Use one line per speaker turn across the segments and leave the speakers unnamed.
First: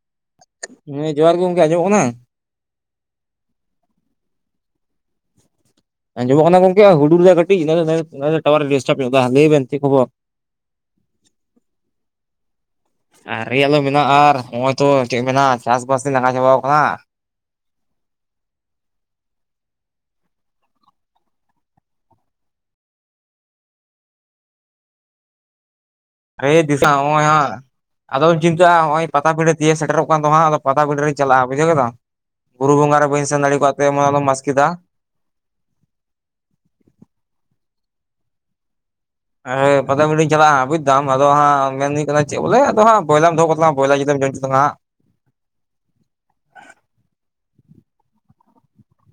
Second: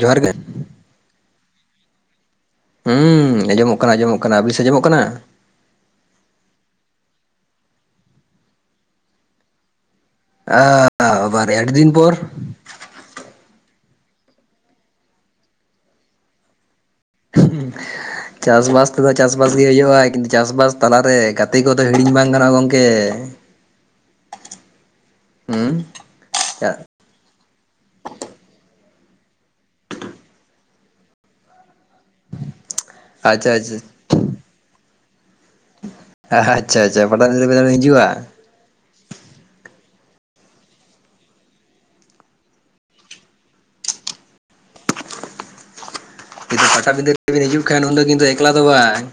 ᱡᱚᱦᱟᱨ ᱜᱮ
ᱦᱮᱸ ᱡᱚᱦᱟᱨ ᱜᱮ ᱜᱚᱝᱠᱮ ᱟᱸᱡᱚᱢᱚᱜ ᱠᱟᱱᱟ
ᱦᱩᱸ ᱟᱸᱡᱚᱢᱚᱜ ᱠᱟᱱᱟ ᱟᱸᱡᱚᱢᱚᱜ ᱠᱟᱱᱟ ᱟᱹᱵᱤᱱ ᱥᱮ ᱟᱸᱡᱚᱢᱚᱜ ᱠᱟᱱᱟ
ᱟᱸᱡᱚᱢᱚᱜ ᱠᱟᱱᱟ ᱜᱚᱝᱠᱮ ᱦᱩᱰᱩᱨ ᱨᱮ ᱫᱚ ᱠᱟᱹᱴᱤᱡ ᱴᱟᱣᱟᱨ ᱰᱟᱴ ᱞᱟᱹᱭ ᱵᱤᱱ ᱪᱮᱫ ᱠᱷᱚᱵᱚᱨ
ᱟ ᱟᱵᱟᱨ ᱟᱹᱰᱤ ᱫᱤᱱ ᱯᱚᱨ
ᱟᱨ ᱨᱮᱭᱟᱜᱞᱚ ᱢᱮᱱᱟᱜᱼᱟ ᱟᱨ ᱱᱚᱜᱼᱚᱭ ᱛᱚ ᱪᱮᱫ ᱢᱮ ᱪᱟᱥᱵᱟᱥ ᱞᱟᱸᱜᱟ ᱪᱟᱵᱟ ᱦᱟᱠᱟᱱᱟ [unintelligible]
ᱦᱩᱸ ᱪᱟᱥ ᱵᱟᱥ ᱛᱮᱫᱚ ᱪᱟᱥ ᱵᱟᱥ ᱜᱮ ᱦᱩᱭᱩᱜᱼᱟ ᱠᱤᱱᱛᱩ ᱪᱟᱥ ᱵᱟᱥ ᱛᱟᱞᱟᱨᱮ ᱜᱟᱛᱮ ᱠᱚᱫᱚ ᱦᱤᱲᱤᱧ ᱵᱟᱝ ᱜᱟᱱᱚᱜᱼᱟ ᱜᱚᱢᱠᱮ ᱦᱩᱸ
ᱦᱮᱸ
ᱟᱪᱪᱷᱟ
ᱫᱤᱥᱟᱣ ᱱᱚᱜ ᱦᱟᱸ ᱟᱫᱚᱢ ᱪᱤᱱᱛᱟᱹᱜᱼᱟ ᱱᱚᱜ ᱚᱭ ᱯᱟ ᱯᱤᱰᱟᱹᱤᱭᱮ ᱥᱮᱴᱮᱨᱚᱜ ᱠᱟᱱ ᱛᱚ ᱫᱚ ᱦᱟᱜ ᱟᱫᱚ ᱯᱟᱛᱥ ᱯᱤᱰᱟᱹᱨ ᱨᱮᱧ ᱪᱟᱞᱟᱜ ᱵᱩᱡᱟᱹᱣᱮᱫᱟ ᱵᱩᱨᱩ ᱵᱚᱸᱜᱟ ᱨᱮ ᱵᱟᱹᱧ ᱥᱮᱱ
ᱟᱪᱪᱷᱟ
ᱫᱟᱲᱮ ᱠᱚᱣᱟ ᱚᱱᱟᱞᱚᱢ ᱢᱥᱠᱟ
ᱟᱪ ᱪᱷᱟ ᱟᱪ ᱪᱷᱟ ᱯᱟᱴᱟᱜᱤᱧ ᱦᱤᱡᱩᱜᱼᱟ [unintelligible]
ᱦᱮᱸ ᱯᱟᱧ ᱪᱟᱞᱟᱜᱼᱟ ᱵᱩᱡ ᱮᱫᱟᱢ ᱟᱫᱚ ᱦᱟᱸᱜ ᱢᱮᱱᱧ ᱠᱟᱱᱟ ᱪᱮᱫ ᱵᱚᱞᱮ ᱟᱫᱚ ᱦᱟᱸ ᱵᱚᱭᱞᱟᱢ ᱫᱚᱦᱚ ᱛᱟ ᱵᱚᱭᱞᱟ ᱡᱩᱫᱤᱢᱚᱜ
ᱯᱟᱴᱟᱵᱤᱫᱟᱹ ᱨᱮᱵᱤᱱ ᱦᱤᱡᱩᱜ ᱠᱷᱟᱱ ᱩᱱᱫᱚ ᱠᱤᱱᱛᱩ ᱮᱠᱞᱟ ᱫᱚ ᱵᱟᱝ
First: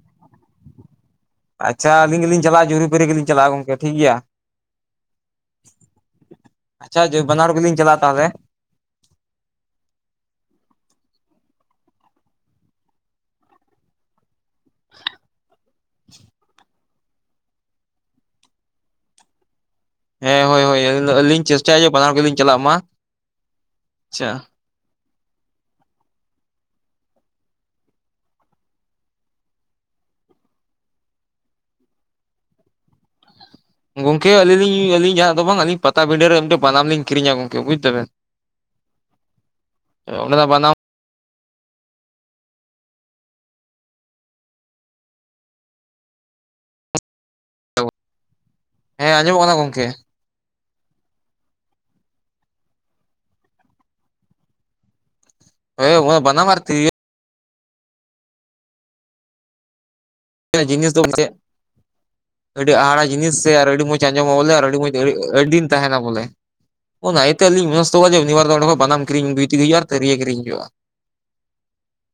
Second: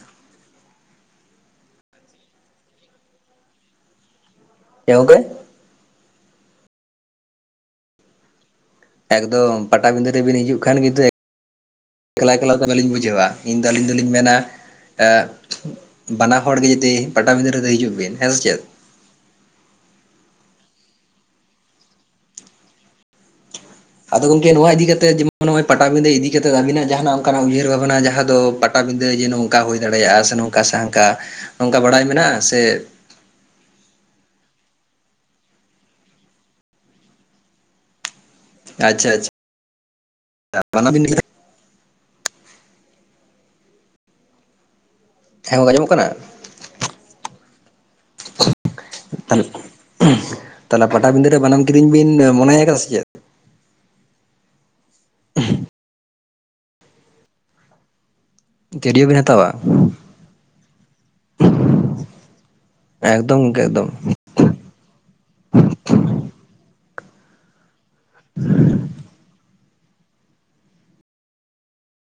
ᱟᱪ ᱪᱷᱟ ᱟᱞᱤᱧ ᱜᱮᱞᱤᱧ ᱪᱟᱞᱟᱜᱼᱟ ᱡᱩᱨᱤᱯᱩᱨᱤ ᱜᱮᱞᱤᱧ ᱪᱟᱞᱟᱜ ᱜᱚᱝᱠᱮ ᱴᱷᱤᱠ ᱜᱮᱭᱟ
ᱪᱮᱫ ᱜᱚᱝᱠᱮ [unintelligible]
ᱟᱪ ᱪᱷᱟ ᱡᱩ ᱵᱟᱱᱟᱨ ᱜᱮᱞᱤᱧ ᱪᱟᱞᱟᱜᱼᱟ ᱛᱟᱦᱚᱞᱮ
ᱮᱠᱫᱚᱢ ᱯᱟᱴᱟᱵᱤᱫᱟᱹ ᱨᱮᱵᱤᱱ ᱦᱤᱡᱩᱜ ᱠᱷᱟᱱ ᱠᱤᱱᱛᱩ ᱮᱠᱞᱟᱼᱮᱠᱮᱞᱟ ᱫᱚ ᱵᱟᱹᱞᱤᱧ ᱵᱩᱡᱷᱟᱹᱣᱟ ᱤᱧᱫᱚ ᱟᱹᱞᱤᱧ ᱫᱚᱞᱤᱧ ᱢᱮᱱᱟ ᱮᱜ ᱵᱟᱱᱟ ᱦᱚᱲ ᱜᱮ ᱡᱩᱫᱤ ᱯᱟᱴᱟᱵᱤᱸᱫᱟᱹ ᱨᱮᱫᱚ ᱦᱤᱡᱩᱜ ᱵᱤᱱ᱾ ᱦᱮᱸ ᱥᱮ ᱪᱮᱫ?
ᱦᱮᱸ, ᱦᱳᱭᱼᱦᱳᱭ ᱟᱹᱞᱤᱧ ᱫᱚ ᱟᱹᱞᱤᱧ ᱪᱮᱥᱴᱟᱭᱟ ᱡᱮ ᱵᱟᱱᱟᱨ ᱦᱚᱲ ᱜᱮᱞᱤᱧ ᱪᱟᱞᱟᱜ ᱢᱟ᱾
ᱟᱫᱚ
ᱟᱪᱪᱷᱟ
ᱜᱚᱝᱠᱮ ᱱᱚᱣᱟ ᱤᱫᱤ ᱠᱟᱛᱮ ᱱᱚᱜᱼᱚᱭ ᱯᱟᱴᱟᱵᱤᱫᱟᱹ ᱤᱫᱤ ᱠᱟᱛᱮᱫ ᱟᱵᱤᱱᱟᱜ ᱡᱟᱦᱟᱱᱟᱜ ᱚᱱᱠᱟᱱᱟᱜ ᱩᱭᱦᱟᱹᱨ ᱵᱷᱟᱵᱽᱱᱟ ᱡᱟᱦᱟᱸ ᱫᱚ ᱯᱟᱴᱟᱵᱤᱫᱟᱹ ᱡᱮ ᱱᱚᱝᱠᱟ ᱦᱩᱭ ᱫᱟᱲᱮᱭᱟᱜᱼᱟ ᱥᱮ ᱱᱚ ᱠᱟ ᱥᱮ ᱦᱟᱱᱠᱟ ᱱᱚᱝᱠᱟ ᱵᱟᱲᱟᱭ ᱢᱮᱱᱟᱜᱼᱟ, ᱥᱮ
ᱜᱚᱝᱠᱮ ᱟᱹᱞᱤᱧ ᱞᱤᱧ ᱩᱭ-ᱟᱹᱞᱤᱧ ᱡᱟᱦᱟᱸ ᱫᱚ ᱵᱟᱝ ᱟᱹᱞᱤᱧ ᱯᱟᱛᱟᱵᱤᱰᱟᱹ ᱨᱮ ᱢᱤᱴᱮ ᱵᱟᱱᱟᱢ ᱞᱤᱧ ᱠᱤᱨᱤᱧᱟ ᱜᱚᱝᱠᱮ ᱵᱩᱡ ᱫᱟᱵᱮᱱ᱾
ᱟᱪᱪᱷᱟ ᱟᱪᱪᱷ,
ᱚᱸᱰᱮ ᱫᱚ ᱵᱟᱱᱟᱢ
[inaudible] ᱦᱮᱸ ᱜᱚᱝᱠᱮ ᱟᱢᱚᱢᱚᱜ ᱠᱟᱱᱟ?
ᱦᱮᱸ ᱟᱸᱡᱚᱢᱚᱜ ᱠᱟᱱᱟ ᱜᱚᱝᱠᱮ
ᱛᱟᱞᱮᱫ ᱯᱟᱴᱟᱵᱤᱸᱫᱟᱹ ᱨᱮ ᱵᱟᱱᱟᱢ ᱠᱤᱫᱤᱧ ᱵᱤᱱ ᱢᱚᱱᱮᱭ ᱟᱠᱟᱫᱟ ᱥᱮ ᱪᱮᱫ?
ᱮ [inaudible] ᱵᱟᱱᱟᱢ ᱟᱨ ᱛᱤᱨ
ᱛᱤᱨᱭᱚ ᱵᱤᱱ ᱦᱟᱛᱟᱣᱟ
ᱡᱤᱱᱤᱥ ᱫᱚ ᱟᱹᱰᱤ ᱦᱟ ᱦᱟᱲᱟ ᱡᱤᱱᱤᱥ ᱥᱮ
ᱮᱠᱫᱚᱢ ᱜᱚᱝᱠᱮ
ᱟᱹᱰᱤ
ᱮᱠᱫᱚᱢ
ᱢᱚᱸᱡᱽ ᱟᱸᱡᱚᱢ ᱟ ᱵᱚᱞᱮ ᱟᱹᱰᱤ ᱢᱚᱸᱡᱽ ᱟᱹᱰᱤ ᱫᱤᱱ ᱛᱟᱦᱮᱱᱟ ᱵᱚᱞᱮᱛᱮ ᱟᱹᱞᱤᱧ ᱛᱚ ᱡᱮ ᱩᱱᱤ ᱵᱟᱨ ᱫᱚᱸᱰᱮ ᱠᱷᱚᱱ ᱵᱟᱱᱟᱢ ᱠᱤᱨᱤᱧ ᱦᱩᱭᱛᱮᱜᱮ ᱠᱮᱫᱜᱮ ᱟᱨ ᱛᱟᱹᱨᱤ ᱠᱤᱨᱤᱧ ᱦᱩᱭᱩᱜᱼᱟ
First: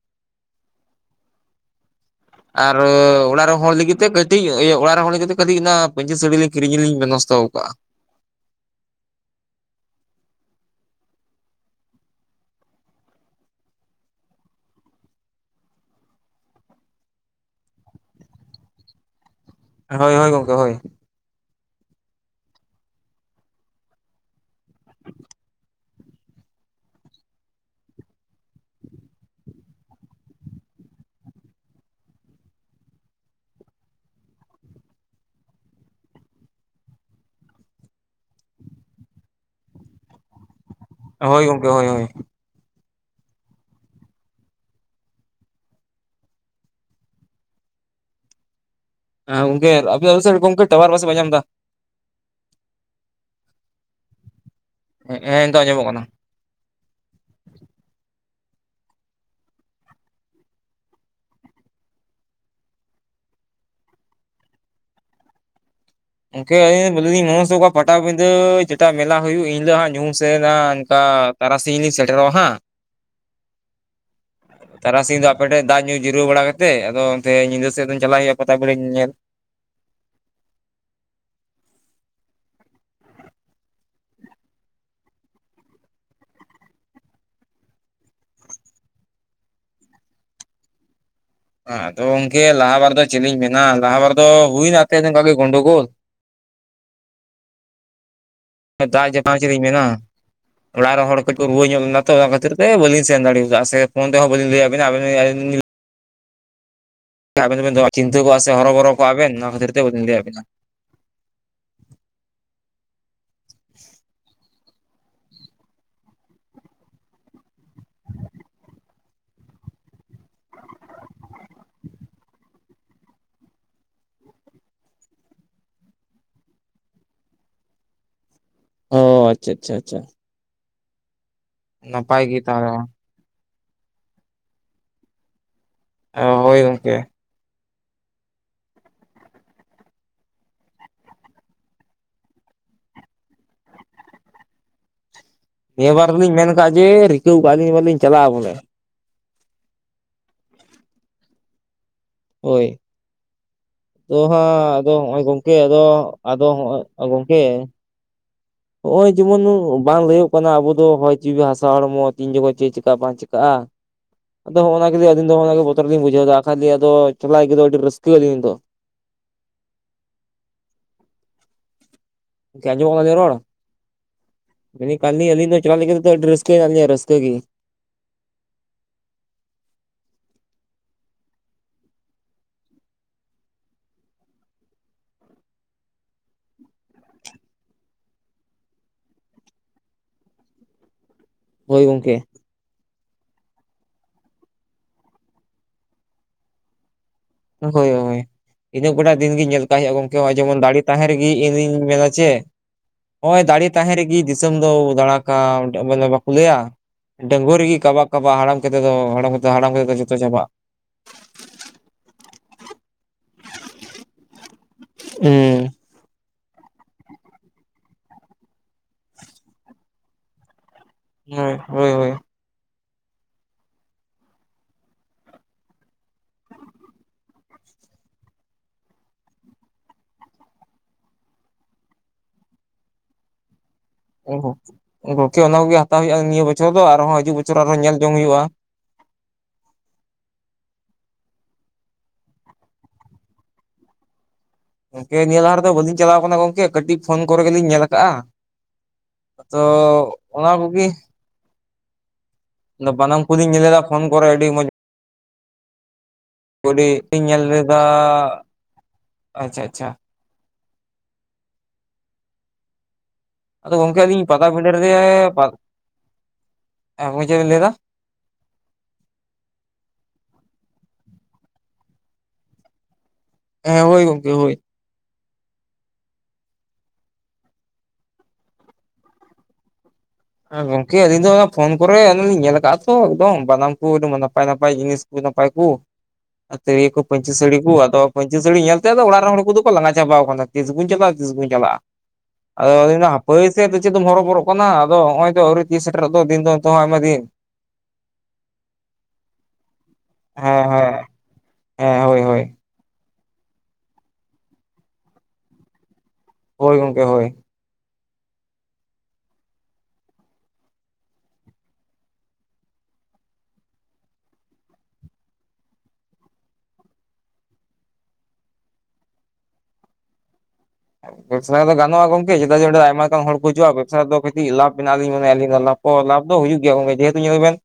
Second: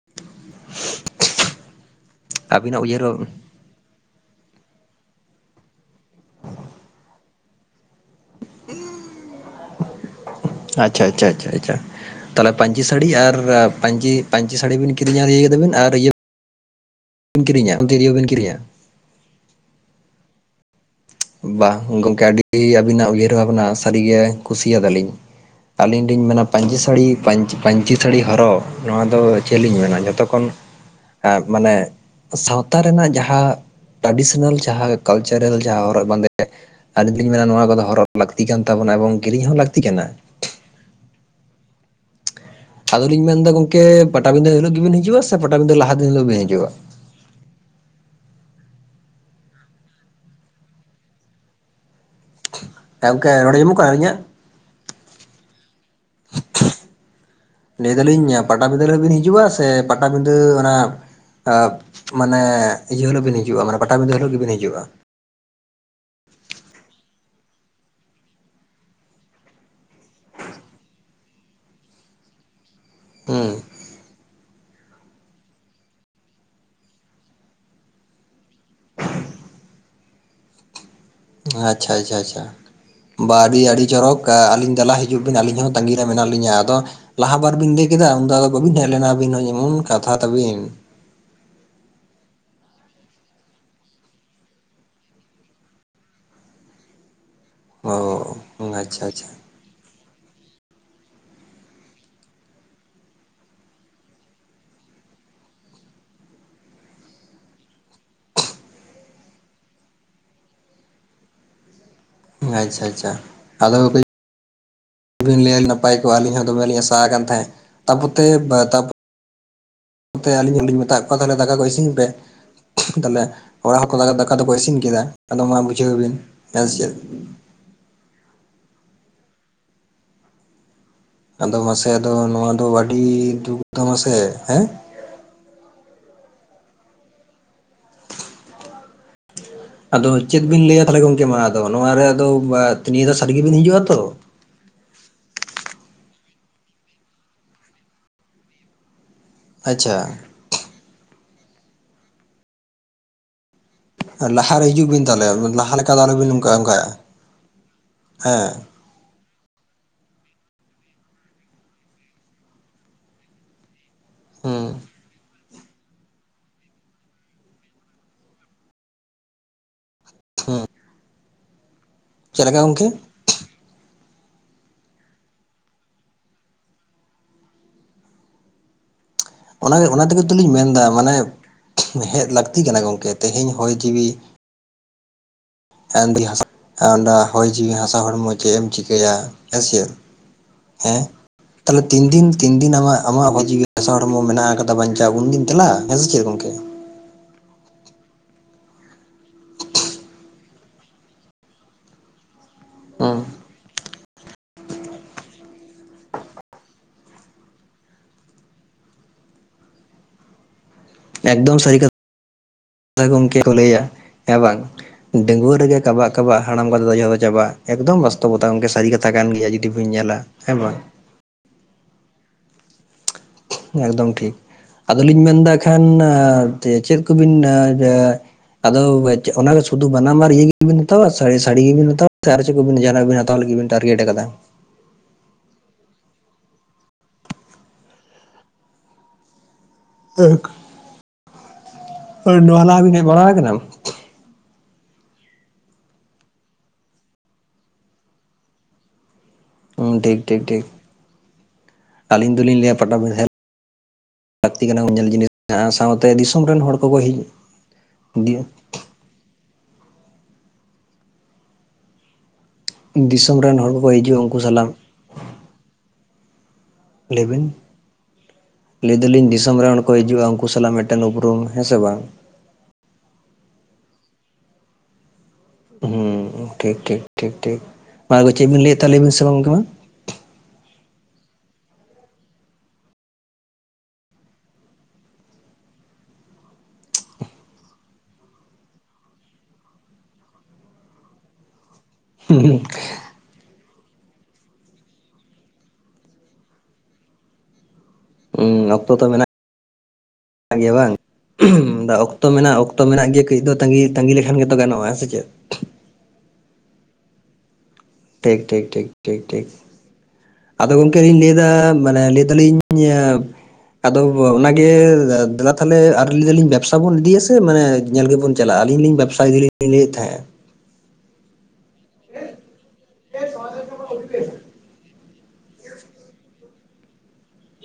[unintelligible]
ᱟᱨ
ᱟᱹᱵᱤᱱᱟᱜ ᱩᱭᱦᱟᱹᱨ ᱵᱷᱟᱵᱽᱱᱟ
ᱚᱲᱟᱜ ᱨᱮ ᱦᱚᱲ ᱞᱟᱹᱜᱤᱫᱜ ᱛᱮ ᱠᱟᱹᱴᱤᱡ ᱤᱭᱟᱹ ᱚᱲᱟᱜ ᱨᱮ ᱦᱚᱲᱤ ᱠᱟᱹᱴᱤᱡ ᱚᱱᱟ ᱯᱟᱹᱧᱪᱤ ᱥᱟᱹᱲᱤ ᱞᱤᱧ ᱠᱤᱨᱤᱧ ᱵᱮᱵᱚᱥᱛᱣ ᱟᱠᱟᱜᱼᱟ
ᱟᱪ ᱪᱷᱟ ᱟᱪ ᱪᱷᱟ ᱟᱪ ᱪᱷᱟ ᱟᱪ ᱪᱷᱟ ᱛᱟᱦᱚᱞᱮ ᱯᱟᱹᱧᱪᱤ ᱥᱟᱹᱲᱤ ᱟᱨ ᱯᱟᱹᱧᱪᱤ ᱯᱟᱹᱧᱪᱤ ᱥᱟᱹᱲᱤ ᱵᱤᱱ ᱠᱤᱨᱤᱧ ᱟ ᱠᱮᱫᱟᱵᱤᱱ ᱟᱨ ᱤᱭᱟᱹ ᱤᱱ ᱠᱤᱨᱧᱟ ᱩᱞ ᱫᱤᱨᱭ ᱵᱤᱱ ᱠᱤᱨᱤᱧᱟ
ᱦᱚᱭ ᱦᱚᱭ ᱜᱚᱝᱠᱮ ᱦᱚᱭ
ᱵᱟᱦᱽ, ᱜᱚᱝᱠᱮ ᱟᱹᱰᱤ ᱟᱹᱵᱤᱱᱟᱜ ᱩᱭᱦᱟᱹᱨ ᱵᱷᱟᱵᱽᱱᱟ ᱥᱟᱹᱨᱤ ᱜᱮ ᱠᱩᱥᱤᱭᱟᱫᱟ ᱞᱤᱧ᱾ ᱟᱹᱞᱤᱧ ᱞᱤᱧ ᱢᱮᱱᱟ ᱯᱟᱹᱧᱪᱤ ᱥᱟᱹᱲᱤ ᱯᱟᱹᱧᱪ-ᱯᱟᱹᱧᱪᱤ ᱥᱟᱹᱲᱤ ᱦᱚᱨᱚᱜ ᱱᱚᱣᱟ ᱫᱚ ᱪᱮᱜ ᱞᱤᱧ ᱢᱮᱱᱟ ᱡᱚᱛᱚ ᱠᱷᱚᱱ ᱠᱟᱫ ᱢᱟᱱᱮ ᱥᱟᱶᱛᱟ ᱨᱮᱱᱟᱜ ᱡᱟᱦᱟᱸ ᱴᱨᱟᱰᱤᱥᱚᱱᱟᱞ ᱡᱟᱦᱟᱸ ᱠᱟᱞᱪᱟᱨᱟᱞ ᱡᱟᱦᱟᱸ ᱦᱚᱨᱚᱜ ᱵᱟᱸᱫᱮ ᱟᱤᱧ ᱫᱚᱞᱤᱧ ᱢᱮᱱᱟ ᱱᱚᱣᱟ ᱠᱚᱫᱚ ᱦᱚᱨᱚᱜ ᱞᱟᱹᱠᱛᱤ ᱠᱟᱱ ᱛᱟᱵᱚᱱᱟ ᱮᱵᱚᱝ ᱠᱤᱨᱤᱧ ᱦᱚᱸ ᱞᱟᱹᱠᱛᱤ ᱠᱟᱱᱟ᱾
ᱦᱳᱭ ᱜᱚᱝᱠᱮ, ᱦᱳᱭᱼᱦᱳᱭ᱾
ᱟᱫᱚᱞᱤᱧ ᱢᱮᱱᱫᱟ ᱜᱚᱢᱠᱮ ᱯᱟᱴᱟ ᱵᱤᱫᱟᱹ ᱦᱤᱞᱚᱜ ᱜᱮᱵᱤᱱ ᱦᱤᱡᱩᱜᱼᱟ ᱥᱮ ᱯᱟᱴᱟᱵᱤᱫᱟᱹ ᱞᱟᱦᱟ ᱫᱤᱱ ᱦᱤᱞᱳᱜ ᱵᱤᱱ ᱦᱤᱡᱩᱜᱼᱟ᱾
ᱟᱸ ᱜᱚᱝᱠᱮ ᱟᱯᱮ ᱩᱥᱮᱨ ᱜᱚᱝᱠᱮ ᱴᱟᱣᱟᱨ ᱯᱟᱥᱮ ᱵᱟᱭ ᱧᱟᱢᱫᱟ᱾
ᱮ ᱚᱝᱠᱮ ᱨᱚᱲ [inaudible] ᱤᱧᱟᱹᱜ᱾
ᱮᱸᱼᱮᱸ ᱱᱤᱛᱚ ᱟᱸᱡᱚᱢᱚᱜ ᱠᱟᱱᱟ᱾
ᱞᱟᱹᱭ ᱫᱟᱞᱤᱧ ᱯᱟᱴᱟᱵᱤᱫᱟᱹ ᱨᱮ ᱵᱤᱱ ᱦᱤᱡᱩᱜᱼᱟ ᱥᱮ ᱯᱟᱴᱟᱵᱤᱫᱟᱹ ᱚᱱᱟ ᱮᱵ ᱢᱟᱱᱮ ᱤᱭᱟᱹ ᱦᱤᱞᱳᱜ ᱵᱤᱱ ᱦᱤᱡᱩᱜᱼᱟ ᱢᱟᱱᱮ ᱯᱟᱴᱟᱵᱤᱫᱟᱹ ᱦᱤᱞᱳᱜ ᱜᱮᱵᱤᱱ ᱦᱤᱡᱩᱜᱼᱟ᱾
[inaudible] ᱯᱟᱴᱟᱵᱤᱸᱫᱟᱹ ᱪᱮᱴᱟ ᱢᱮᱞᱟ ᱦᱩᱭᱩᱜ ᱤᱧ ᱫᱚ ᱦᱟᱸᱜ ᱧᱩᱦᱩᱢ ᱥᱮ ᱱᱟ ᱚᱱᱠᱟ ᱛᱟᱨᱟᱥᱤᱧ ᱞᱤᱧ ᱥᱮᱴᱮᱨᱚᱜᱼᱟ ᱦᱟᱸᱜ᱾
ᱦᱩᱸ᱾
ᱛᱟᱨᱟᱥᱤᱧ ᱫᱚ ᱟᱯᱮᱴᱷᱮ ᱫᱟᱜ ᱧᱩ ᱡᱤᱨᱟᱹᱣ ᱵᱟᱲᱟ ᱠᱟᱛᱮᱜ ᱟᱫᱚ ᱚᱱᱛᱮ ᱧᱤᱫᱟᱹ ᱥᱮᱫ ᱫᱚ ᱪᱟᱞᱟᱜ ᱦᱩᱭᱩᱜᱼᱟ ᱯᱟᱛᱟᱵᱤᱰᱟᱹ ᱧᱮᱼᱧᱮᱞ᱾
ᱟᱪᱪᱷᱟ ᱟᱪᱪᱷᱟ ᱟᱪᱪᱷᱟ᱾ ᱵᱟ ᱟᱹᱰᱤᱼᱟᱹᱰᱤ ᱪᱚᱨᱚᱠ ᱟ-ᱟᱹᱞᱤᱧ ᱫᱮᱞᱟ ᱦᱤᱡᱩᱜ ᱵᱤᱱ ᱟᱹᱞᱤᱧ ᱦᱚᱸ ᱛᱟᱹᱜᱤ ᱨᱮ ᱢᱮᱱᱟᱜ ᱞᱤᱧᱟᱹ ᱟᱫᱚ ᱞᱟᱦᱟ ᱵᱟᱨ ᱵᱤᱱ ᱞᱟᱹᱭ ᱠᱮᱫᱟ ᱩᱱᱫᱚ ᱟᱫᱚ ᱵᱟᱹᱵᱤᱱ ᱦᱮᱡ ᱞᱮᱱᱟ ᱟᱹᱵᱤᱱ ᱦᱚᱸ ᱡᱮᱢᱚᱱ ᱠᱟᱛᱷᱟ ᱛᱟᱹᱵᱤᱱ᱾
ᱮᱸ ᱟᱫᱚ ᱜᱚᱝᱠᱮ ᱞᱟᱦᱟ ᱵᱟᱨ ᱫᱚ ᱪᱮᱞᱤᱧ ᱢᱮᱱᱟ ᱞᱟᱦᱟ ᱵᱟᱨ ᱫᱚ ᱦᱩᱭᱱᱟ ᱟᱛᱮ ᱚᱝᱠᱮ ᱜᱮ ᱜᱚᱸᱰᱩᱜᱳᱞ᱾
ᱚ ᱦᱩᱸ
ᱫᱟᱜ
ᱟᱪᱪᱷᱟᱼᱟᱪᱪᱷᱟ᱾
ᱡᱟᱹᱯᱩᱫ ᱪᱮᱫ ᱤᱧ ᱢᱮᱱᱟ᱾ ᱚᱲᱟᱜ ᱨᱮ ᱦᱚᱲ ᱛᱚᱠᱩ ᱨᱩᱣᱟᱹ ᱧᱚᱜ ᱞᱮᱱᱟ ᱛᱚ ᱚᱱᱟ ᱠᱷᱟᱹᱛᱤᱨ ᱛᱮ ᱵᱟᱹᱞᱤᱧ ᱥᱮᱱ ᱫᱟᱲᱮᱣᱟᱫᱟ ᱥᱮ ᱯᱷᱚᱱ ᱛᱮᱦᱚᱸ ᱵᱟᱹᱞᱤᱧ ᱞᱟᱹᱭᱟᱜ ᱵᱮᱱᱟ᱾ [inaudible] ᱟᱵᱮᱱ ᱫᱚᱵᱮᱱ ᱫᱚᱦᱟ ᱪᱤᱱᱛᱟᱹ ᱠᱚᱣᱟ ᱥᱮ ᱦᱚᱨᱚᱵᱚᱨᱚ ᱠᱚ ᱟᱵᱮᱱ ᱱᱚᱣᱟ ᱠᱷᱟᱹᱛᱤᱨ ᱛᱮ ᱵᱟᱵᱤᱱ ᱞᱟᱹᱭᱟᱜ ᱵᱮᱱᱟ᱾
ᱟᱪᱪᱷᱟ ᱟᱪᱪᱷᱟ᱾ [inaudible] [inaudible] ᱱᱟᱯᱟᱭ ᱠᱚᱜᱼᱟ ᱟᱹᱞᱤᱧ ᱦᱚᱸ ᱫᱚᱢᱮ ᱞᱤᱧ ᱟᱥᱟ ᱠᱟᱱ ᱛᱟᱦᱮᱸ ᱛᱟᱯᱚᱛᱮ ᱛᱟᱯᱚ ᱜᱚᱝᱠᱮ ᱟᱹᱞᱤᱧᱟᱜ ᱞᱤᱧ ᱢᱮᱛᱟ ᱠᱚᱣᱟ ᱛᱟᱦᱞᱮ ᱫᱟᱠᱟ ᱠᱚ ᱤᱥᱤᱱ ᱯᱮ ᱛᱟᱦᱞᱮ ᱚᱲᱟᱜ ᱦᱚᱠᱚ ᱫᱟᱠᱟ ᱫᱚᱠᱚ ᱤᱥᱤᱱ ᱠᱮᱫᱟ ᱟᱫᱚ ᱢᱟ ᱵᱩᱡᱷᱟᱹᱣ ᱵᱤᱱ ᱦᱮ ᱪᱮᱫ
ᱚ ᱟᱪᱪᱷᱟ ᱟᱪᱪᱷᱟ ᱟᱪᱪᱷᱟ
ᱟᱫᱚ ᱢᱟᱥᱮ ᱟᱫᱚ
ᱱᱟᱯᱟᱭ ᱜᱮ
ᱱᱚᱣᱟ ᱫᱚ
ᱛᱟᱦᱚᱞᱮ
ᱟᱹᱰᱤ ᱫᱩᱠ ᱢᱟᱥᱮ ᱦᱮᱸ
ᱚ ᱦᱳᱭ ᱜᱚᱝᱠᱮ
ᱟᱫᱚ ᱪᱮᱫ ᱵᱤᱱ ᱞᱟᱹᱭᱟ ᱛᱮ ᱜᱚᱝᱠᱮ ᱢᱟ ᱟᱫᱚ ᱱᱚᱮ ᱟᱫᱚ ᱱᱤᱭᱟᱹ ᱫᱷᱟ ᱥᱟᱹᱨᱤ ᱜᱮᱵᱤᱱ ᱦᱤᱡᱩᱜ-ᱟ ᱛᱚ
ᱱᱤᱭᱟᱹ ᱵᱟᱨ ᱫᱚᱞᱤᱧ ᱢᱮᱱ ᱠᱟᱜ-ᱟ ᱡᱮ ᱨᱤᱠᱟᱹᱣ ᱠᱟᱜ ᱟᱹᱞᱤᱧ ᱞᱤᱧ ᱪᱟᱞᱟᱜ-ᱟ ᱵᱚᱞᱮ
ᱟᱪᱪᱷᱟ
ᱦᱳᱭ ᱟᱫᱚ
ᱞᱟᱦᱟᱨᱮ
ᱦᱟᱜ
ᱦᱤᱡᱩᱜ
ᱟᱫᱚ
ᱵᱤᱱ
ᱦᱚᱜ-ᱚᱭ
ᱛᱟᱦᱚᱞᱮ
ᱜᱚᱝᱠᱮ
ᱞᱟᱦᱟ
ᱟᱫᱚ
ᱞᱮᱠᱟ ᱫᱚ ᱟᱞᱚᱵᱤᱱ
ᱟᱫᱚ
ᱱᱚᱝᱠᱟ ᱚᱱᱠᱟᱜᱼᱟ
ᱦᱚᱜ-ᱚᱭ ᱜᱚᱝᱠᱮ
ᱦᱮᱸ
ᱱᱚᱜᱼᱚᱭ ᱡᱮᱢᱚᱱ ᱵᱟᱝ ᱞᱟᱹᱭᱚᱜ ᱠᱟᱱᱟ ᱟᱵᱚ ᱫᱚ ᱦᱚᱭ ᱡᱤᱣᱤ ᱦᱟᱥᱟ ᱦᱚᱲᱢᱚ ᱛᱤᱱ ᱡᱚᱠᱷᱚᱡ ᱪᱮᱫ ᱪᱮᱠᱟᱜ ᱵᱟᱝ ᱪᱮᱠᱟᱜᱼᱟ ᱟᱫᱚ
ᱦᱩᱸ
ᱦᱚᱸᱜᱼ ᱚᱱᱟ ᱠᱚᱜᱮ ᱟᱹᱞᱤᱧ ᱫᱚ ᱦᱚᱸᱜ-ᱚᱱᱟ ᱠᱚᱜᱮ ᱵᱚᱛᱚᱨ ᱞᱤᱧ ᱵᱩᱡᱷᱟᱹᱣ ᱮᱫᱟ ᱠᱷᱟᱹᱞᱤ ᱟᱫᱚ ᱪᱟᱞᱟᱜ ᱟᱹᱭᱠᱟᱹ ᱫᱚ ᱟᱹᱰᱤ ᱨᱟᱹᱥᱠᱟᱹ ᱟᱹᱞᱤᱧ ᱫᱚ
ᱦᱩᱸ
ᱜᱚᱝᱠᱮ ᱟᱸᱡᱚᱢᱚᱜ ᱠᱟᱱ ᱛᱤᱧᱟᱹ ᱨᱚᱲ [unintelligible] ᱟᱹᱰᱤ ᱨᱟᱹᱥᱠᱟᱹ ᱨᱟᱹᱥᱠᱟᱹ ᱜᱮ
ᱚᱱᱟ ᱚᱱᱟ ᱛᱮᱜᱮ ᱛᱚᱞᱤᱧ ᱢᱮᱱᱫᱟ ᱢᱟᱱᱮ ᱦᱮᱡ ᱞᱟᱹᱠᱛᱤ ᱠᱟᱱᱟ ᱜᱚᱢᱠᱮ ᱛᱮᱦᱮᱧ ᱦᱚᱭ ᱡᱤᱣᱤ [unintelligible] ᱦᱚᱭ ᱡᱤᱣᱤ ᱦᱟᱥᱟ ᱦᱚᱲᱢᱚ ᱪᱮᱫ ᱮᱢ ᱪᱤᱠᱟᱹᱭᱟ ᱦᱮᱸᱥᱮ ᱦᱮᱸ ᱛᱟᱞᱦᱮ
ᱦᱳᱭ
ᱛᱤᱱ
ᱜᱚᱝᱠᱮ
ᱫᱤᱱ ᱛᱤᱱ ᱫᱤᱱ ᱟᱢᱟᱜ ᱟᱢᱟᱜ ᱦᱚᱭ ᱡᱤᱣᱤ ᱦᱟᱥᱟ ᱦᱚᱲᱢᱚ ᱢᱮᱱᱟᱜ ᱟᱠᱟᱫᱟ ᱵᱟᱧᱪᱟᱣ ᱩᱱᱫᱤᱱ ᱫᱮᱞᱟ ᱦᱮᱸ ᱥᱮ ᱪᱮᱫ ᱜᱚᱝᱠᱮ
ᱦᱳᱭ ᱦᱳᱭ ᱤᱱᱟᱹᱜ ᱜᱚᱴᱟ ᱫᱤᱱ ᱜᱮᱧ ᱧᱮᱞ ᱠᱟᱜ ᱦᱩᱭᱩᱜᱼᱟ ᱜᱚᱝᱠᱮᱜᱼᱚᱭ ᱡᱮᱢᱚᱱ ᱫᱟᱲᱮ ᱛᱟᱦᱮᱸ ᱨᱮᱜᱮ ᱤᱧᱤᱧ ᱢᱮᱱᱟ ᱪᱮ
ᱦᱩᱸ
ᱦᱳᱭ ᱫᱟᱲᱮ ᱛᱟᱦᱮᱸ ᱨᱮᱜᱮ ᱫᱤᱥᱚᱢ ᱫᱚ ᱫᱟᱬᱟ ᱠᱟᱜ ᱢᱮᱫᱴᱮᱡ ᱵᱚᱞᱮ ᱵᱟᱠᱚ ᱞᱟᱹᱭᱟ ᱰᱟᱺᱜᱽᱣᱟᱹ ᱨᱮᱜᱮ ᱠᱟᱵᱟᱜ ᱠᱟᱵᱟᱜ ᱦᱟᱲᱟᱢ ᱠᱟᱛᱮᱫ ᱫᱚ ᱦᱟᱲ ᱦᱟᱲᱟᱢ ᱠᱟᱛᱮᱫ ᱡᱚᱛᱚ ᱪᱟᱵᱟᱜ
ᱮᱠᱫᱚᱢ ᱥᱟᱹᱨᱤ ᱠᱟᱛᱷᱟ ᱜᱚᱝᱠᱮ ᱠᱚ ᱞᱟᱹᱭᱟ ᱮᱵᱚᱝ ᱰᱟᱺᱜᱽᱣᱟᱹ ᱨᱮᱜᱮ ᱠᱟᱵᱟᱜ ᱠᱟᱵᱟᱜ ᱦᱟᱲᱟᱢ ᱠᱟᱛᱮ ᱫᱚ ᱡᱚᱛᱚ ᱪᱟᱵᱟᱜ ᱮᱠᱫᱚᱢ ᱵᱟᱥᱛᱚᱵᱚᱛᱟ ᱥᱟᱹᱨᱤ ᱠᱟᱛᱷᱟ ᱠᱟᱱ ᱜᱮᱭᱟ ᱡᱩᱫᱤ ᱵᱮᱱ ᱧᱮᱞᱟ ᱦᱮᱸ ᱵᱟᱝ
ᱦᱮᱸ ᱦᱳᱭ ᱦᱳᱭ
ᱮᱠᱫᱚᱢ ᱴᱷᱤᱠ ᱟᱫᱚᱞᱤᱧ ᱢᱮᱱᱫᱟ ᱦᱟᱸᱜ ᱠᱷᱟᱱ ᱪᱮᱫ ᱠᱚᱵᱤᱱ ᱤᱭᱟᱹ ᱟᱫᱚ ᱠᱚ [unintelligible] ᱚᱱᱟ ᱫᱚ ᱥᱩᱫᱩ ᱵᱟᱱᱟᱢ ᱟᱨ ᱤᱭᱟᱹ ᱜᱮᱵᱤᱱ ᱦᱟᱛᱟᱣᱟ ᱥᱮ ᱥᱟᱹᱲᱤ ᱜᱮᱵᱤᱱ ᱦᱟᱛᱟᱣᱟ ᱥᱮ ᱟᱨ ᱪᱮᱫ ᱠᱚᱵᱤᱱ ᱡᱟᱦᱟᱱᱟᱜ ᱦᱟᱛᱟᱣ ᱞᱟᱹᱜᱤᱫ ᱵᱤᱱ ᱴᱟᱨᱜᱮᱴ ᱟᱠᱟᱫᱟ
ᱜᱚᱝᱠᱮ ᱚᱱᱟ ᱠᱚᱜᱮ ᱦᱟᱛᱟᱣ ᱦᱩᱭᱩᱜᱼᱟ ᱱᱤᱭᱟᱹ ᱵᱚᱪᱷᱚᱨ ᱟᱨᱦᱚᱸ ᱦᱤᱡᱩᱜ ᱵᱚᱪᱷᱚᱨ ᱟᱨᱦᱚᱸ ᱧᱮᱞ ᱡᱚᱝ ᱦᱩᱭᱩᱜᱼᱟ
[unintelligible] ᱱᱚᱣᱟ ᱞᱟᱦᱟ ᱵᱮᱱ ᱦᱮᱡ ᱵᱟᱲᱟ ᱟᱠᱟᱱᱟ?
ᱜᱚᱝᱠᱮ ᱱᱤᱭᱟᱹ ᱞᱟᱦᱟ ᱨᱮᱫᱚ ᱵᱟᱹᱞᱤᱧ ᱪᱟᱞᱟᱣ ᱟᱠᱟᱱᱟ ᱜᱚᱝᱠᱮ ᱠᱟᱹᱴᱤᱡ ᱯᱷᱳᱱ ᱠᱚᱨᱮ ᱜᱮᱞᱤᱧ ᱧᱮᱞ ᱠᱟᱜᱼᱟ ᱫᱚ
ᱴᱷᱤᱠ ᱴᱷᱤᱠ
ᱚᱱᱟ
ᱴᱷᱤᱠ
ᱠᱚᱜᱮ
ᱟᱹᱞᱤᱧ ᱫᱚᱞᱤᱧ ᱞᱟᱹᱭᱟ
ᱵᱟᱱᱟᱢ
ᱯᱟᱴᱟᱵᱤᱫᱷᱟᱹ
ᱠᱚᱞᱤᱧ ᱧᱮᱞ ᱮᱫᱟ ᱯᱷᱳᱱ ᱠᱚᱨᱮ ᱟᱹᱰᱤ
ᱞᱟᱹᱠᱛᱤ
ᱢᱚᱸᱡᱽ
ᱠᱟᱱᱟ ᱧᱮᱞ ᱡᱤᱱᱤᱥ ᱥᱟᱶᱛᱮ ᱫᱤᱥᱚᱢ ᱨᱮᱱ ᱦᱚᱲ ᱠᱚᱠᱚ
[unintelligible]
ᱦᱤᱡᱩᱜ
ᱧᱮᱞ ᱞᱮᱫᱟ ᱟᱪᱪᱷᱟ ᱟᱪᱪᱷᱟ
ᱫᱤᱥᱚᱢ ᱨᱮᱱ ᱦᱚᱲ
ᱟᱫᱚ
ᱠᱚᱠᱚ
ᱜᱚᱝᱠᱮ
ᱦᱤᱡᱩᱜᱼᱟ
ᱟᱞᱤᱧ
ᱩᱱᱠᱩ ᱥᱟᱞᱟᱜ
ᱯᱟᱛᱟᱵᱤᱸᱫᱷᱟᱹ ᱨᱮ
ᱞᱟᱹᱭ
ᱦᱮᱸ ᱪᱮᱫ
ᱵᱤᱱ
ᱵᱮᱱ ᱮᱫᱟ
ᱞᱟᱹᱭ ᱫᱟᱞᱤᱧ ᱫᱤᱥᱚᱢ ᱨᱮᱱ ᱦᱚᱲ ᱠᱚ ᱦᱤᱡᱩᱜᱼᱟ ᱩᱝᱠᱩ ᱥᱟᱞᱟᱜ ᱢᱤᱫᱴᱮᱱ ᱩᱯᱨᱩᱢ ᱦᱮᱸ ᱥᱮ ᱵᱟᱝ
ᱦᱮᱸ ᱦᱳᱭ ᱜᱚᱝᱠᱮ ᱦᱳᱭ
ᱦᱩᱸ ᱴᱷᱤᱠ ᱴᱷᱤᱠ ᱴᱷᱤᱠ ᱴᱷᱤᱠ ᱢᱟ ᱪᱮᱫ ᱵᱤᱱ ᱞᱟᱹᱭᱮᱫ ᱛᱟᱦᱮᱸᱫ ᱞᱟᱹᱭ ᱵᱤᱱ ᱥᱮ ᱜᱚᱝᱠᱮ ᱢᱟ
ᱟᱨ ᱜᱚᱝᱠᱮ ᱟᱹᱞᱤᱧ ᱫᱚ ᱚᱱᱟ ᱯᱷᱳᱱ ᱠᱚᱨᱮ ᱟᱞᱤᱧ ᱧᱮᱞ ᱟᱠᱟᱜᱼᱟ ᱛᱚ ᱮᱠᱫᱚᱢ ᱵᱟᱱᱟᱢ ᱠᱚ ᱱᱟᱯᱟᱭ ᱱᱟᱯᱟᱭ ᱡᱤᱱᱤᱥ ᱟᱹᱰᱤ ᱱᱟᱯᱟᱭ ᱠᱚ ᱟᱹᱛᱟᱹᱭ ᱠᱚ ᱯᱟᱹᱧᱪᱤ ᱥᱟᱹᱲᱤ ᱠᱚ ᱟᱫᱚ ᱯᱟᱹᱧᱪᱤ ᱥᱟᱹᱲᱤ ᱧᱮᱞᱛᱮ ᱚᱲᱟᱜ ᱨᱮᱱ ᱦᱚᱲᱠᱩ ᱫᱚᱠᱚ ᱞᱟᱸᱜᱟ ᱪᱟᱵᱟᱣ ᱠᱟᱱᱟ ᱛᱤᱥ ᱵᱚᱱ ᱪᱟᱞᱟᱜ-ᱟ ᱛᱤᱥ ᱵᱚᱱ ᱪᱟᱞᱟᱜ-ᱟ ᱟᱫᱚ ᱦᱟᱯᱳᱭ ᱥᱮ ᱟᱫᱚ ᱪᱮᱫ ᱫᱚᱢ ᱦᱚᱨᱚᱵᱚᱨᱚᱜ ᱠᱟᱱᱟ ᱟᱫᱚ ᱱᱚᱜ-ᱚᱭ ᱛᱚ ᱟᱹᱣᱨᱤ ᱛᱤᱥ ᱥᱮᱴᱮᱨᱚᱜ ᱫᱚ ᱫᱤᱱ ᱫᱚ ᱱᱤᱛ ᱦᱚᱸ ᱟᱭᱢᱟ ᱫᱤᱱ
ᱚᱠᱛᱚ ᱛᱚ ᱢᱮᱱᱟᱜ
ᱦᱮᱸ
ᱜᱮᱭᱟ ᱵᱟᱝ
ᱦᱮᱸ ᱦᱮᱸ
[unintelligible]
ᱦᱳᱭ
ᱚᱠᱛᱚ
ᱦᱳᱭ
ᱢᱮᱱᱟᱜᱼᱟ ᱚᱠᱛᱚ ᱚᱠᱛᱚ ᱢᱮᱱᱟᱜ ᱜᱮᱭᱟ ᱠᱟᱹᱡ ᱫᱚ ᱛᱟᱸᱜᱤ ᱛᱟᱸᱜᱤ ᱞᱮᱠᱷᱟᱱ ᱜᱮᱛᱚ ᱜᱟᱱᱚᱜᱼᱟ ᱦᱮᱸ ᱥᱮ ᱪᱮᱫ
ᱦᱳᱭ ᱜᱚᱝᱠᱮ ᱦᱳᱭ
ᱴᱷᱤᱠ ᱴᱷᱤᱠ ᱴᱷᱤᱠ ᱴᱷᱤᱠ ᱴᱷᱤᱠ ᱟᱫᱚ ᱜᱚᱢᱠᱮ ᱞᱤᱧ ᱞᱟᱹᱭᱫᱟ ᱢᱟᱱᱮ ᱞᱟᱹᱭ ᱫᱟᱞᱤᱧ ᱟᱫᱚ ᱚᱱᱟᱜᱮ ᱫᱮᱞᱟ ᱛᱟᱞᱦᱮ ᱟᱨ ᱞᱟᱹᱭ ᱫᱟᱞᱤᱧ ᱵᱮᱵᱥᱟ ᱵᱚᱱ ᱤᱫᱤᱭᱟ ᱥᱮ ᱢᱟᱱᱮ ᱧᱮᱞ ᱜᱮᱵᱚᱱ ᱪᱟᱞᱟᱜ-ᱟᱹᱞᱤᱧ ᱞᱤᱧ ᱵᱮᱵᱽᱥᱟ ᱜᱮᱞᱤᱧ ᱞᱟᱹᱭᱮᱫ ᱛᱟᱦᱮᱸᱜ-ᱟ
ᱵᱮᱵᱽᱥᱟ ᱫᱚ ᱜᱟᱱᱚᱜᱼᱟ ᱜᱚᱝᱠᱮ ᱪᱮᱫᱟᱜ ᱡᱮ ᱟᱭᱢᱟ ᱜᱟᱱ ᱦᱚᱲ ᱠᱚ ᱦᱤᱡᱩᱜᱼᱟ ᱵᱮᱵᱽᱥᱟ ᱨᱮ ᱫᱚ ᱠᱟᱹᱴᱤᱡ ᱞᱟᱵᱷ ᱚᱱᱟ ᱜᱮᱞᱤᱧ ᱢᱮᱱᱫᱟ ᱟᱞᱤᱧ ᱫᱚ [unintelligible] ᱞᱟᱵᱷ ᱫᱚ ᱦᱩᱭᱩᱜ ᱜᱮᱭᱟ ᱜᱚᱝᱠᱮ ᱡᱮᱦᱮᱛᱩ ᱧᱮᱞ ᱵᱮᱱ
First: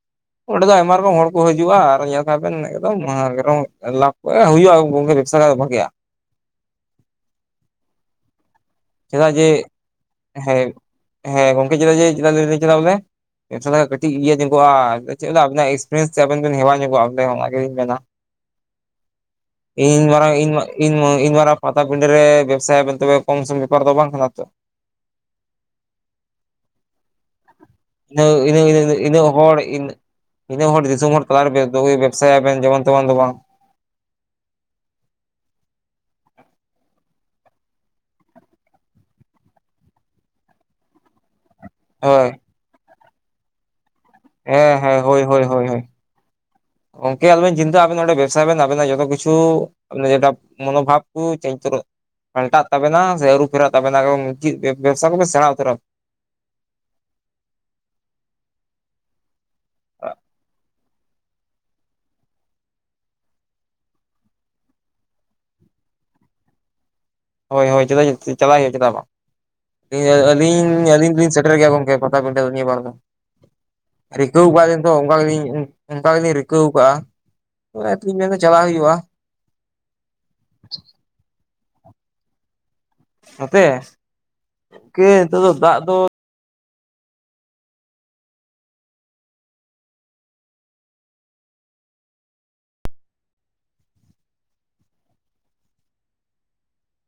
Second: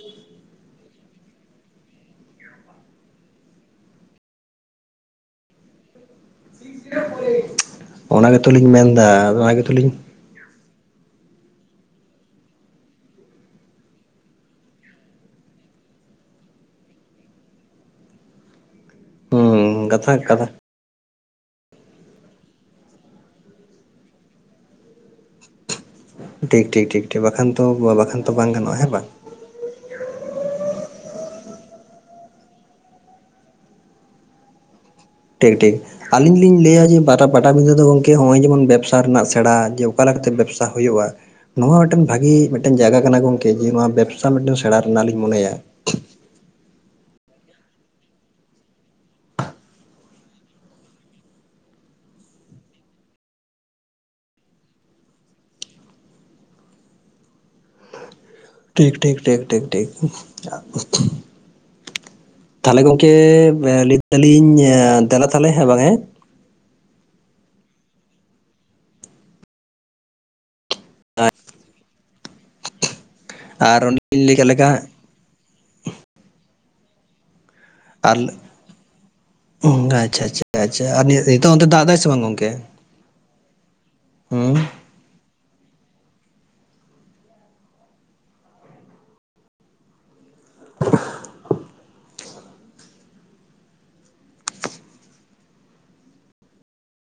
ᱚᱸᱰᱮ ᱫᱚ ᱟᱭᱢᱟ ᱨᱚᱠᱚᱢ ᱦᱚᱲ ᱠᱚ ᱦᱤᱡᱩᱜᱼᱟ ᱟᱨ ᱧᱮᱞ ᱠᱟᱜ ᱵᱮᱱ ᱮᱠᱫᱚᱢ ᱞᱟᱵᱷ ᱳᱭ ᱦᱩᱭᱩᱜᱼᱟ ᱜᱚᱢᱠᱮ ᱵᱮᱵᱽᱥᱟ ᱠᱷᱟᱡ ᱵᱷᱟᱜᱮᱭᱟ
[unintelligible] ᱚᱱᱟ ᱜᱮᱛᱚᱞᱧ ᱢᱮᱱ ᱮᱫᱟ᱾
ᱪᱮᱫᱟᱜ ᱡᱮ ᱦᱮᱸ ᱦᱮᱸ ᱜᱚᱝᱠᱮ ᱪᱮᱫᱟᱜ ᱡᱮ ᱡᱟᱹᱭ ᱪᱟᱞᱟᱜ ᱢᱮ ᱠᱟᱹᱴᱤᱡ ᱤᱭᱟᱹ ᱧᱚᱜᱼᱟ ᱪᱮᱫ ᱟᱵᱤᱱᱟᱜ ᱮᱠᱥᱯᱨᱤᱭᱮᱱᱥ ᱛᱮ ᱟᱵᱮᱱ ᱵᱮ ᱦᱮᱣᱟ ᱧᱚᱜᱚᱜᱼᱟ ᱚ ᱜᱮᱞᱤᱧ ᱢᱮᱱᱟ᱾
ᱦᱩᱸ
ᱤᱧ
ᱠᱟᱛᱷᱟ
ᱢᱟᱨᱟᱝ
ᱠᱟᱛᱷᱟ
ᱤᱧ᱾ ᱤᱧ ᱤᱧ ᱢᱟᱨᱟᱝ ᱯᱟᱛᱟ ᱵᱤᱸᱰᱟᱹ ᱨᱮ ᱵᱮᱵᱥᱟᱭᱟ ᱢᱮᱱᱛᱮ ᱠᱚᱢᱥᱚᱢ ᱵᱮᱯᱟᱨ ᱫᱚ ᱵᱟᱝ ᱠᱟᱱᱟ ᱛᱚ
ᱴᱷᱤᱠ ᱴᱷᱤᱠ ᱴᱷᱤᱠ ᱴᱷᱤᱠ ᱵᱟᱠᱷᱟᱱ ᱛᱚ ᱵᱟᱠᱷᱟᱱ
ᱤᱱᱟᱹ
ᱛᱚ ᱵᱟᱝ
ᱤᱱᱟᱹ
ᱜᱟᱱᱚᱜᱼᱟ
ᱤᱱᱟᱹ
ᱦᱮᱸ ᱵᱟᱝ
ᱤᱱᱟᱹᱜ ᱦᱚᱲ ᱤᱱᱟᱹ ᱦᱚᱲ ᱫᱤᱥᱚᱢ ᱦᱚᱲ ᱛᱟᱞᱟᱨᱮ ᱵᱮᱵᱽᱥᱟᱭᱟᱵᱮᱱ ᱡᱮᱢᱚᱱ ᱛᱮᱢᱚᱱ ᱫᱚ ᱵᱟᱝ
ᱴᱷᱤᱠ ᱴᱷᱤᱠ᱾ ᱟᱹᱞᱤᱧ ᱞᱤᱧ ᱞᱟᱹᱭᱟ ᱡᱮ ᱯᱟᱴᱟᱵᱤᱸᱫᱟᱹ ᱫᱚ ᱜᱚᱢᱠᱮ ᱦᱚᱸᱜᱼᱚᱭ ᱡᱮᱢᱚᱱ ᱵᱮᱵᱽᱥᱟ ᱨᱮᱱᱟᱜ ᱥᱮᱬᱟ ᱡᱮ ᱚᱠᱟ ᱞᱮᱠᱟᱛᱮ ᱵᱮᱵᱽᱥᱟ᱾ ᱦᱩᱭᱩᱜᱼᱟ ᱱᱚᱣᱟ ᱢᱤᱫᱴᱮᱱ
ᱦᱳᱭ
ᱵᱷᱟᱜᱤ ᱢᱤᱫᱴᱮᱱ ᱡᱟᱭᱜᱟ ᱠᱟᱱᱟ ᱜᱚᱝᱠᱮ ᱡᱮ ᱱᱚᱣᱟ ᱵᱮᱵᱽᱥᱟ ᱢᱤᱫᱴᱮᱱ
ᱦᱮᱸ
ᱥᱮᱬᱟ ᱨᱮᱱᱟᱜ ᱞᱤᱧ ᱢᱚᱱᱮᱭᱟ᱾
ᱜᱚᱢᱠᱮ ᱟᱞᱚᱵᱮᱱ ᱪᱤᱱᱛᱟᱹᱜᱼᱟ ᱟᱵᱮᱱ ᱚᱸᱰᱮ ᱵᱮᱵᱽᱥᱟᱭ ᱵᱮᱱ ᱟᱵᱮᱱᱟᱜ ᱡᱦᱚᱛᱚ ᱠᱤᱪᱷᱩ ᱮ ᱡᱟ ᱢᱚᱱᱳ ᱵᱷᱟᱵ ᱠᱚ ᱪᱮᱡ ᱩᱛᱟᱨᱚ ᱯᱟᱞᱴᱟᱜ ᱛᱟᱵᱮᱱᱟ ᱥᱮ ᱟᱹᱨᱩ ᱯᱷᱮᱨᱟᱜ ᱛᱟᱵᱮᱱᱟ ᱵᱮᱵᱥᱟ ᱠᱚᱯᱮ ᱥᱮᱬᱟ ᱩᱛᱟᱹᱨᱟ
ᱴᱷᱤᱠ ᱴᱷᱤᱠ ᱴᱷᱤᱠ ᱴᱷᱤᱠ ᱴᱷᱤᱠ ᱛᱟᱦᱚᱞᱮ ᱜᱚᱝᱠᱮ ᱞᱟᱹᱭ ᱫᱟᱞᱤᱧ ᱫᱮᱞᱟ ᱛᱟᱦᱚᱞᱮ ᱦᱮᱸ ᱵᱟᱝ ᱦᱮᱸ᱾
ᱦᱳᱭ ᱦᱳᱭ ᱪᱮᱫᱟᱜ ᱪᱟᱞᱟᱜ ᱦᱩᱭᱩᱜᱼᱟ ᱪᱮᱫᱟᱜ ᱵᱟᱝ ᱟᱹᱞᱤᱧ ᱟᱹᱞᱤᱧ ᱫᱚᱞᱤᱧ ᱥᱮᱴᱮᱨ ᱜᱮᱭᱟ ᱜᱚᱝᱠᱮ ᱴᱤᱭᱟᱹ
ᱟᱨ ᱚᱸᱰᱮᱞᱤᱧ ᱞᱟᱹᱭ ᱠᱮᱫ ᱞᱮᱠᱟ
ᱵᱟᱤᱱ [unintelligible] ᱚᱱᱠᱟ ᱜᱮᱞᱤᱧ ᱚᱱᱠᱟ ᱜᱮᱞᱤᱧ ᱨᱤᱠᱟᱹᱣ ᱟᱠᱟᱫᱼᱟ ᱚᱱᱟᱛᱮ
ᱟᱨ
ᱞᱤᱧ ᱢᱮᱱᱫᱟ ᱪᱟᱞᱟᱜ ᱦᱩᱭᱩᱜᱼᱟ
ᱟᱪᱪᱷᱟ ᱟᱪᱪᱷᱟ ᱟᱪᱷᱟ ᱟᱨ ᱱᱤᱛᱚᱜ ᱚᱱᱛᱮ ᱫᱟᱜ ᱫᱟᱭ ᱥᱮ ᱵᱟᱝ ᱜᱚᱝᱠᱮ ᱦᱩᱸ
[unintelligible] ᱱᱤᱛᱚᱜ ᱫᱚ ᱫᱟᱜ ᱫᱚ
[unintelligible]